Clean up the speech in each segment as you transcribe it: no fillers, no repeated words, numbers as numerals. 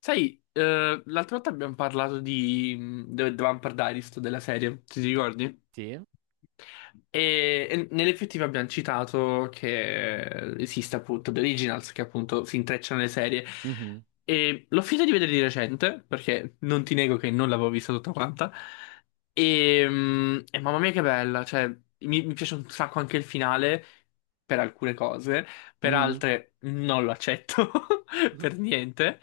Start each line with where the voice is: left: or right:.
left: Sai, l'altra volta abbiamo parlato di The Vampire Diaries, della serie, ti ricordi?
right: Sì.
left: E nell'effettivo abbiamo citato che esiste appunto The Originals, che appunto si intrecciano le serie.
right: Mhm.
left: E l'ho finita di vedere di recente, perché non ti nego che non l'avevo vista tutta quanta. E mamma mia che bella, cioè mi piace un sacco anche il finale, per alcune cose, per
right: Mm.
left: altre non lo accetto per niente.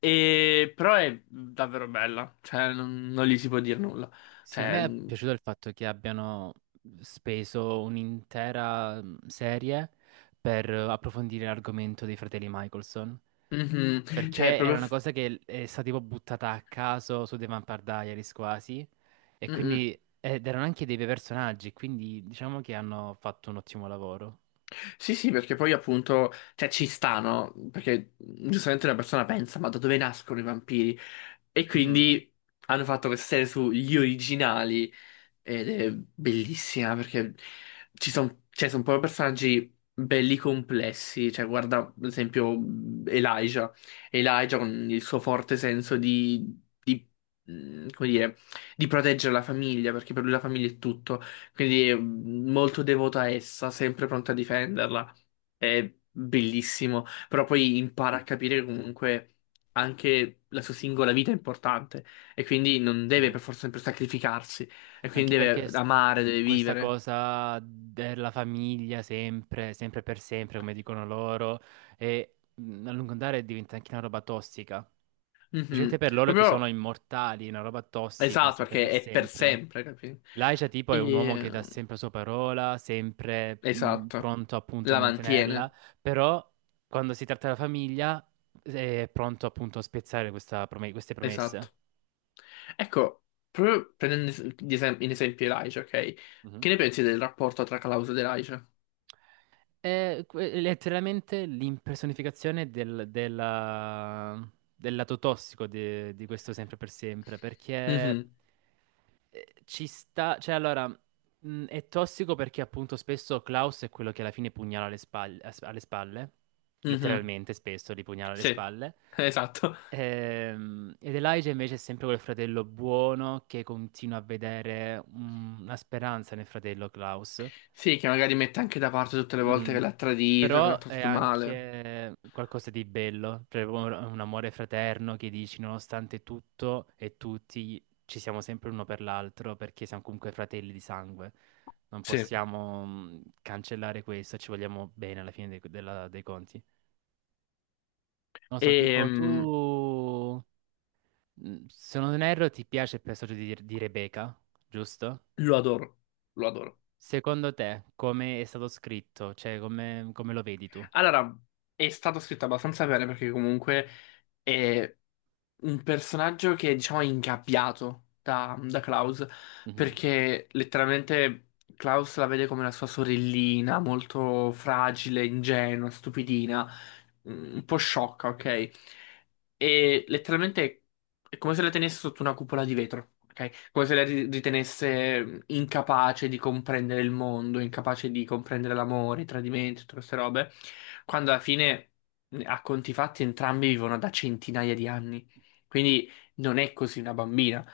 left: Però è davvero bella, cioè non gli si può dire nulla.
right: Sì, a
left: Cioè,
right: me è piaciuto il fatto che abbiano speso un'intera serie per approfondire l'argomento dei fratelli Michelson.
left: mhm, cioè è
right: Perché era
left: proprio...
right: una
left: f-
right: cosa che è stata tipo buttata a caso su The Vampire Diaries quasi. E
left: Mhm.
right: quindi ed erano anche dei bei personaggi, quindi diciamo che hanno fatto un ottimo lavoro.
left: Sì, sì, perché poi appunto, cioè ci sta, no? Perché giustamente una persona pensa, ma da dove nascono i vampiri? E
right: Mhm.
left: quindi hanno fatto questa serie sugli originali ed è bellissima perché ci sono cioè, son proprio personaggi belli complessi. Cioè, guarda, ad esempio, Elijah. Elijah con il suo forte senso di, come dire, di proteggere la famiglia, perché per lui la famiglia è tutto. Quindi è molto devoto a essa, sempre pronto a difenderla. È bellissimo. Però poi impara a capire che comunque anche la sua singola vita è importante e quindi non deve
right: Sì.
left: per forza sempre sacrificarsi. E
right: Anche
left: quindi
right: perché
left: deve amare, deve
right: questa
left: vivere.
right: cosa della famiglia sempre, sempre per sempre, come dicono loro, e a lungo andare diventa anche una roba tossica. Specialmente
left: Mhm.
right: per loro che sono
left: Proprio
right: immortali, una roba tossica,
left: esatto,
right: sempre
left: perché
right: per
left: è per
right: sempre.
left: sempre, capito?
right: Laisha tipo è un uomo che
left: E—
right: dà sempre la sua parola, sempre
left: Esatto.
right: pronto appunto a
left: La
right: mantenerla,
left: mantiene.
right: però quando si tratta della famiglia è pronto appunto a spezzare questa queste promesse.
left: Esatto. Ecco, proprio prendendo in esempio Elijah, ok?
right: Mhm.
left: Che ne pensi del rapporto tra Klaus ed Elijah?
right: Letteralmente l'impersonificazione del lato tossico di questo sempre per sempre, perché
left: Mhm,
right: ci sta, cioè allora, è tossico perché appunto spesso Klaus è quello che alla fine pugnala alle spalle,
left: mhm.
right: letteralmente spesso li pugnala alle
left: Sì,
right: spalle.
left: esatto.
right: Ed Elijah invece è sempre quel fratello buono che continua a vedere una speranza nel fratello Klaus.
left: Sì, che magari mette anche da parte tutte le volte che
right: Mhm.
left: l'ha tradito, che l'ha
right: Però è
left: trattato male.
right: anche qualcosa di bello, cioè proprio un amore fraterno che dici nonostante tutto e tutti ci siamo sempre uno per l'altro perché siamo comunque fratelli di sangue. Non
left: Sì.
right: possiamo cancellare questo, ci vogliamo bene alla fine dei conti. Non so,
left: E
right: tipo tu, se non erro, ti piace il personaggio di Rebecca, giusto?
left: lo adoro, lo adoro.
right: Secondo te, come è stato scritto? Cioè, come lo vedi tu?
left: Allora, è stato scritto abbastanza bene perché comunque è un personaggio che, diciamo, è diciamo, ingabbiato da Klaus
right: Mhm.
left: perché letteralmente Klaus la vede come la sua sorellina, molto fragile, ingenua, stupidina, un po' sciocca, ok? E letteralmente è come se la tenesse sotto una cupola di vetro, ok? Come se la ritenesse incapace di comprendere il mondo, incapace di comprendere l'amore, i tradimenti, tutte queste robe, quando alla fine, a conti fatti, entrambi vivono da centinaia di anni. Quindi non è così una bambina.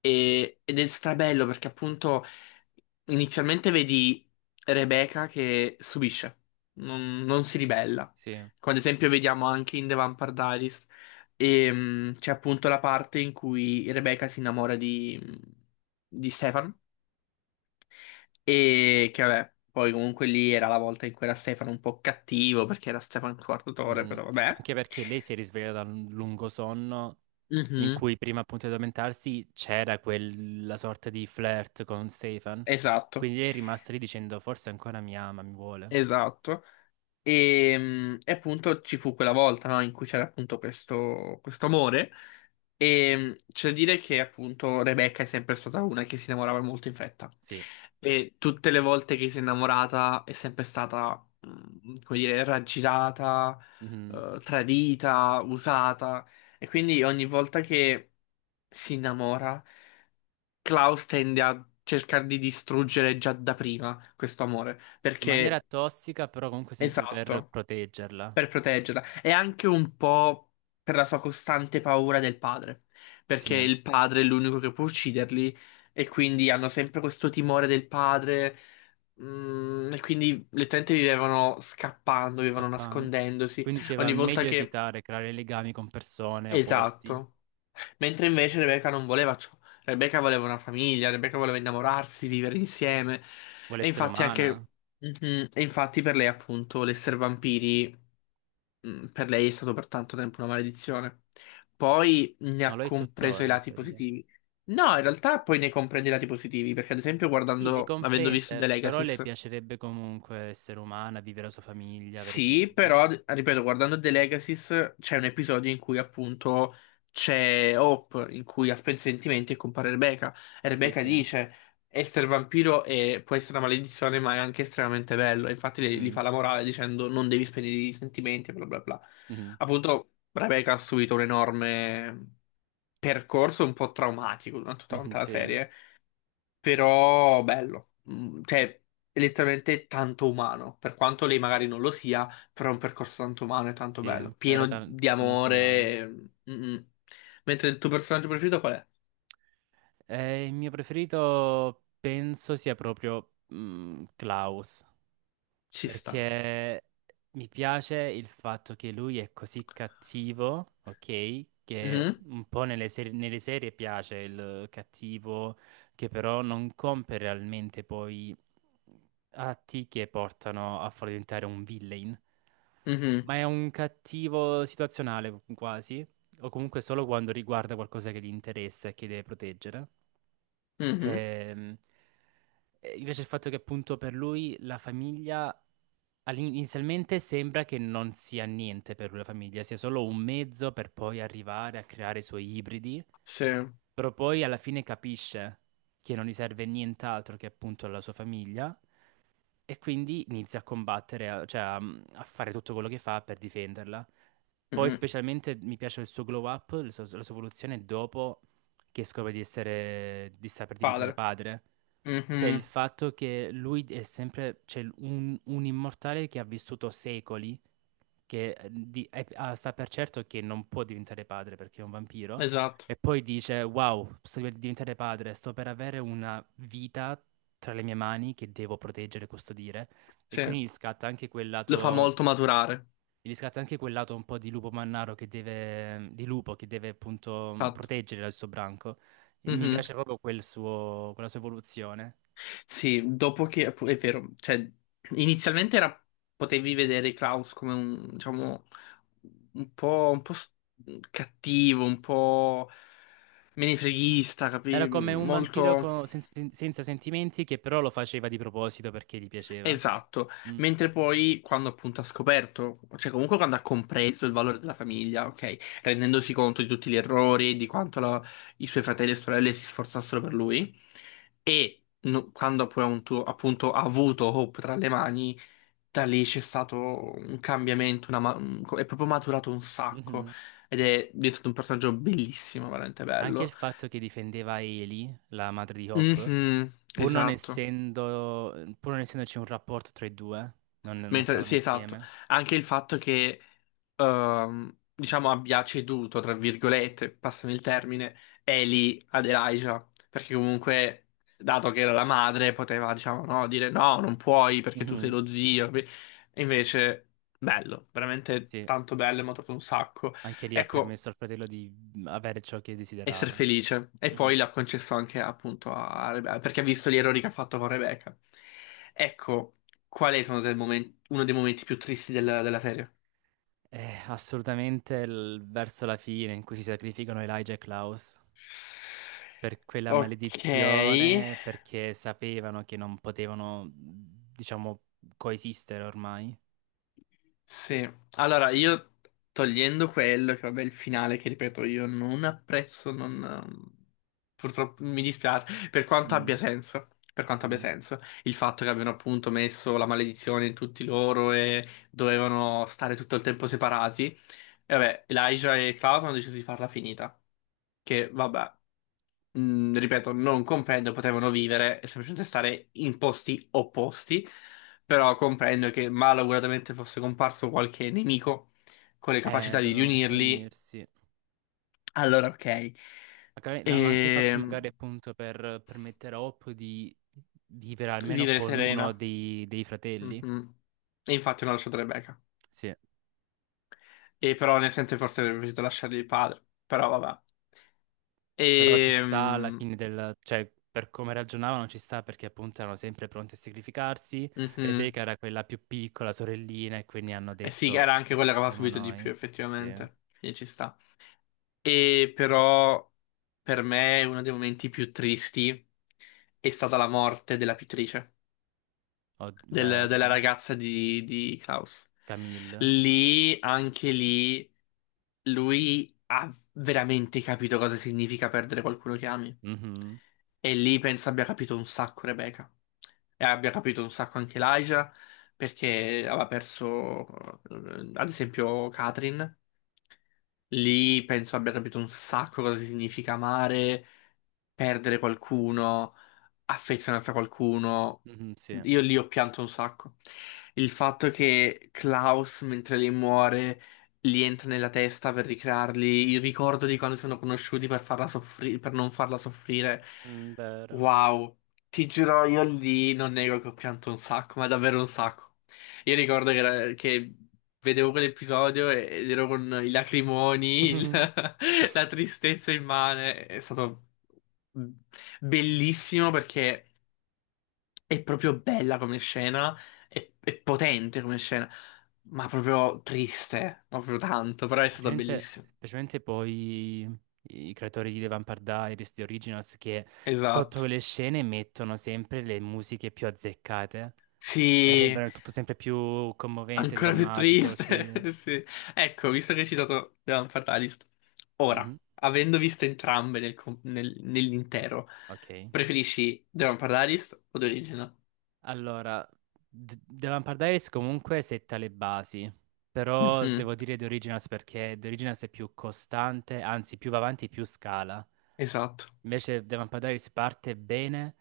left: Ed è strabello perché appunto inizialmente vedi Rebecca che subisce, non si ribella.
right: Sì.
left: Come ad esempio vediamo anche in The Vampire Diaries, c'è appunto la parte in cui Rebecca si innamora di Stefan e che vabbè, poi comunque lì era la volta in cui era Stefan un po' cattivo perché era Stefan Quartatore,
right: Mhm.
left: però vabbè.
right: Anche perché lei si è risvegliata da un lungo sonno in
left: Mhm,
right: cui prima appunto di addormentarsi c'era quella sorta di flirt con Stefan.
left: esatto,
right: Quindi lei è rimasta lì dicendo forse ancora mi ama, mi vuole.
left: esatto. E appunto ci fu quella volta, no, in cui c'era appunto questo amore. E c'è da dire che appunto Rebecca è sempre stata una che si innamorava molto in fretta.
right: Sì.
left: E tutte le volte che si è innamorata è sempre stata, come dire, raggirata,
right: Mhm.
left: tradita, usata. E quindi ogni volta che si innamora, Klaus tende a cercare di distruggere già da prima questo amore.
right: In maniera
left: Perché—
right: tossica, però comunque sempre per
left: esatto,
right: proteggerla.
left: per proteggerla e anche un po' per la sua costante paura del padre,
right: Sì,
left: perché il padre è l'unico che può ucciderli e quindi hanno sempre questo timore del padre, e quindi letteralmente vivevano scappando, vivevano
right: scappando.
left: nascondendosi.
right: Quindi diceva
left: Ogni volta
right: meglio
left: che
right: evitare creare legami con persone opposti.
left: Esatto. Mentre invece Rebecca non voleva ciò. Rebecca voleva una famiglia, Rebecca voleva innamorarsi, vivere insieme.
right: Vuole
left: E
right: essere
left: infatti
right: umana,
left: anche... Mhm. E infatti per lei appunto l'essere vampiri, per lei è stato per tanto tempo una maledizione. Poi ne
right: ma
left: ha
right: lo è
left: compreso i
right: tuttora in
left: lati
right: teoria.
left: positivi. No, in realtà poi ne comprende i lati positivi, perché ad esempio
right: Sì, le
left: guardando, avendo visto
right: comprende,
left: The
right: però
left: Legacy.
right: le piacerebbe comunque essere umana, vivere la sua famiglia, avere
left: Sì,
right: figli.
left: però, ripeto, guardando The Legacies c'è un episodio in cui appunto c'è Hope, in cui ha spento i sentimenti e compare Rebecca. E
right: Sì,
left: Rebecca
right: sì.
left: dice, essere vampiro può essere una maledizione, ma è anche estremamente bello. E infatti gli
right: Mhm,
left: fa la morale dicendo non devi spegnere i sentimenti, bla bla bla.
right: mhm,
left: Appunto, Rebecca ha subito un enorme percorso un po' traumatico durante
right: mhm.
left: tutta la
right: Sì,
left: serie però bello, cioè è letteralmente tanto umano, per quanto lei magari non lo sia, però è un percorso tanto umano e tanto
right: sì,
left: bello,
right: era
left: pieno di
right: molto umana.
left: amore. Mm, mm. Mm. Mentre il tuo personaggio preferito qual è?
right: Il mio preferito penso sia proprio Klaus.
left: Ci sta.
right: Perché mi piace il fatto che lui è così cattivo, ok? Che
left: Mhm,
right: un po' nelle serie piace il cattivo, che però non compie realmente poi atti che portano a far diventare un villain.
left: mhm,
right: Ma è un cattivo situazionale quasi, o comunque solo quando riguarda qualcosa che gli interessa e che deve proteggere.
left: mhm.
right: Ehm, e invece il fatto che appunto per lui la famiglia inizialmente sembra che non sia niente per lui la famiglia, sia solo un mezzo per poi arrivare a creare i suoi ibridi,
left: Sì,
right: però poi alla fine capisce che non gli serve nient'altro che appunto la sua famiglia e quindi inizia a combattere, cioè a fare tutto quello che fa per difenderla. Poi
left: mhm.
right: specialmente mi piace il suo glow up, la sua evoluzione dopo che scopre di sta per diventare
left: Padre.
right: padre. Cioè il
left: Mhm,
right: fatto che lui è sempre, cioè un immortale che ha vissuto secoli, che sa per certo che non può diventare padre perché è un vampiro,
left: esatto,
right: e poi dice, wow, sto per diventare padre, sto per avere una vita tra le mie mani che devo proteggere e custodire. E
left: sì.
right: quindi gli scatta anche quel
left: Lo fa
right: lato,
left: molto maturare.
right: gli scatta anche quel lato un po' di lupo mannaro di lupo che deve appunto
left: Fatto.
right: proteggere il suo branco. E mi
left: Mm-hmm.
right: piace proprio quella sua evoluzione.
left: Sì, dopo che è vero, cioè inizialmente era, potevi vedere Klaus come un, diciamo, un po' cattivo, un po' menefreghista,
right: Era
left: capi?
right: come un vampiro
left: Molto—
right: senza sentimenti che però lo faceva di proposito perché gli piaceva.
left: esatto.
right: Mm.
left: Mentre poi quando appunto ha scoperto, cioè comunque quando ha compreso il valore della famiglia, ok, rendendosi conto di tutti gli errori, di quanto i suoi fratelli e sorelle si sforzassero per lui, e quando poi appunto ha avuto Hope tra le mani, da lì c'è stato un cambiamento, è proprio maturato un sacco
right: Mhm.
left: ed è diventato un personaggio bellissimo, veramente
right: Anche il
left: bello.
right: fatto che difendeva Eli, la madre di Hop,
left: Mhm,
right: pur non
left: esatto.
right: essendo, pur non essendoci un rapporto tra i due, non
left: Mentre,
right: stavano
left: sì, esatto.
right: insieme.
left: Anche il fatto che, diciamo, abbia ceduto, tra virgolette, passami il termine, Ellie ad Elijah, perché comunque, dato che era la madre, poteva, diciamo, no, dire no, non puoi perché tu sei
right: Mhm.
left: lo zio. Capi? E invece, bello, veramente
right: Sì,
left: tanto bello, mi ha trovato un sacco.
right: anche lì ha
left: Ecco.
right: permesso al fratello di avere ciò che
left: Essere
right: desiderava.
left: felice. E
right: Mhm.
left: poi l'ha concesso anche appunto a Rebecca, perché ha visto gli errori che ha fatto con Rebecca. Ecco, qual è sono uno dei momenti più tristi della serie?
right: Assolutamente verso la fine in cui si sacrificano Elijah e Klaus per quella
left: Ok.
right: maledizione, perché sapevano che non potevano, diciamo, coesistere ormai.
left: Sì, allora io togliendo quello, che vabbè il finale che ripeto io non apprezzo, non— purtroppo mi dispiace, per quanto abbia
right: Mm.
left: senso, per
right: Sì.
left: quanto abbia senso, il fatto che abbiano appunto messo la maledizione in tutti loro e dovevano stare tutto il tempo separati, e vabbè Elijah e Klaus hanno deciso di farla finita, che vabbè, ripeto, non comprendo, potevano vivere e semplicemente stare in posti opposti però comprendo che malauguratamente fosse comparso qualche nemico con le capacità di
right: Dovevano comunque
left: riunirli,
right: unirsi.
left: allora ok.
right: Magari l'hanno anche fatto
left: E
right: magari appunto per permettere a Hope di vivere almeno
left: vivere
right: con uno
left: serena.
right: dei fratelli.
left: Mhm. E infatti non ho lasciato Rebecca.
right: Sì.
left: E però nel senso forse avrebbe potuto lasciargli il padre, però vabbè.
right: Però ci
left: E,
right: sta alla fine cioè, per come ragionavano ci sta perché appunto erano sempre pronti a sacrificarsi. Rebecca era quella più piccola, sorellina, e quindi hanno
left: sì,
right: detto
left: era
right: ci
left: anche quella che aveva
right: sacrifichiamo
left: subito di
right: noi.
left: più
right: Sì.
left: effettivamente, quindi ci sta. E però per me uno dei momenti più tristi è stata la morte della pittrice. Della
right: Vero.
left: ragazza di Klaus.
right: Camille.
left: Lì, anche lì, lui ha veramente capito cosa significa perdere qualcuno che ami.
right: Mhm.
left: E lì penso abbia capito un sacco Rebecca. E abbia capito un sacco anche Elijah, perché aveva perso, ad esempio, Katrin. Lì penso abbia capito un sacco cosa significa amare, perdere qualcuno affezionato a qualcuno.
right: Mhm, sì.
left: Io lì ho pianto un sacco. Il fatto che Klaus, mentre lei muore, gli entra nella testa per ricrearli il ricordo di quando si sono conosciuti per farla per non farla soffrire.
right: Mm, vero.
left: Wow, ti giuro, io lì non nego che ho pianto un sacco, ma davvero un sacco. Io ricordo che, che vedevo quell'episodio ed ero con i lacrimoni, la tristezza immane. È stato Bellissimo perché è proprio bella come scena, è potente come scena, ma proprio triste, ma proprio tanto, però è stata
right: Specialmente,
left: bellissima.
right: specialmente poi i creatori di The Vampire Diaries, di Originals, che sotto
left: Esatto.
right: le scene mettono sempre le musiche più azzeccate. E
left: Sì,
right: rendono il tutto sempre più commovente,
left: ancora più
right: drammatico,
left: triste.
right: sì.
left: Sì. Ecco, visto che hai citato The Land Fatalist, ora,
right: Mhm.
left: avendo visto entrambe nell'intero,
right: Ok.
left: preferisci The Land Fatalist o The Original?
right: Allora, The Vampire Diaries comunque setta le basi, però
left: Mhm,
right: devo dire The Originals perché The Originals è più costante, anzi più va avanti più scala.
left: esatto.
right: Invece The Vampire Diaries parte bene,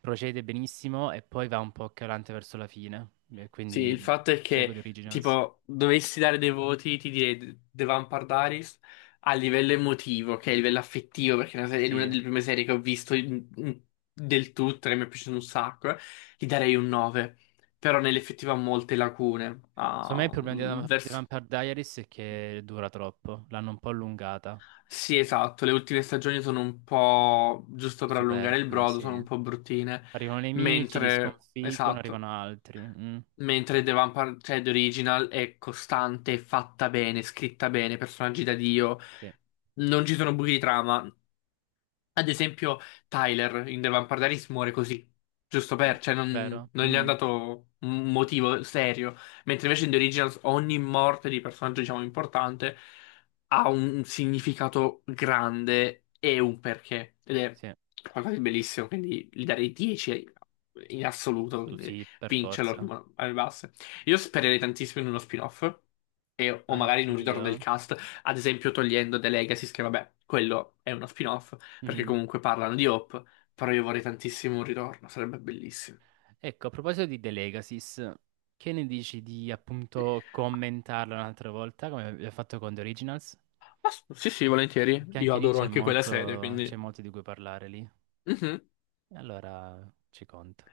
right: procede benissimo e poi va un po' calante verso la fine. E
left: Sì,
right: quindi
left: il fatto è
right: scelgo
left: che,
right: The Originals.
left: tipo, dovessi dare dei voti, ti direi The Vampire Diaries a livello emotivo, che è a livello affettivo, perché è una serie- è
right: Sì.
left: una
right: Eh.
left: delle prime serie che ho visto del tutto, che mi è piaciuto un sacco, gli darei un 9. Però nell'effettivo ha molte lacune.
right: Secondo me
left: ha
right: il problema
left: un-
right: di The
left: verso...
right: Vampire Diaries è che dura troppo, l'hanno un po' allungata.
left: Sì, esatto, le ultime stagioni sono un po', giusto per allungare il
right: Superflue,
left: brodo, sono
right: sì.
left: un po' bruttine,
right: Arrivano i nemici, li
left: mentre,
right: sconfiggono,
left: esatto.
right: arrivano altri. Mm,
left: Mentre The Vampire, cioè The Original, è costante, fatta bene, scritta bene, personaggi da Dio.
right: sì.
left: Non ci sono buchi di trama. Ad esempio, Tyler in The Vampire Diaries muore così, giusto
right: Mm,
left: per, cioè non,
right: vero?
left: non gli è
right: Mhm.
left: dato un motivo serio. Mentre invece in The Originals ogni morte di personaggio, diciamo, importante ha un significato grande e un perché. Ed è
right: Sì.
left: qualcosa di bellissimo, quindi gli darei 10 in assoluto, quindi
right: Sì, per forza.
left: vincerlo alle basse. Io spererei tantissimo in uno spin-off. O magari in un ritorno del
right: Anch'io.
left: cast, ad esempio togliendo The Legacy, che vabbè, quello è uno spin-off, perché
right: Mhm.
left: comunque parlano di Hope, però io vorrei tantissimo un ritorno, sarebbe bellissimo.
right: Ecco, a proposito di The Legacies, che ne dici di appunto commentarlo un'altra volta, come abbiamo fatto con The Originals?
left: Ma sì, sì, volentieri.
right: Che
left: Io
right: anche lì
left: adoro
right: c'è
left: anche quella serie,
right: molto, c'è
left: quindi—
right: molto di cui parlare lì.
left: Mhm.
right: E allora ci conto.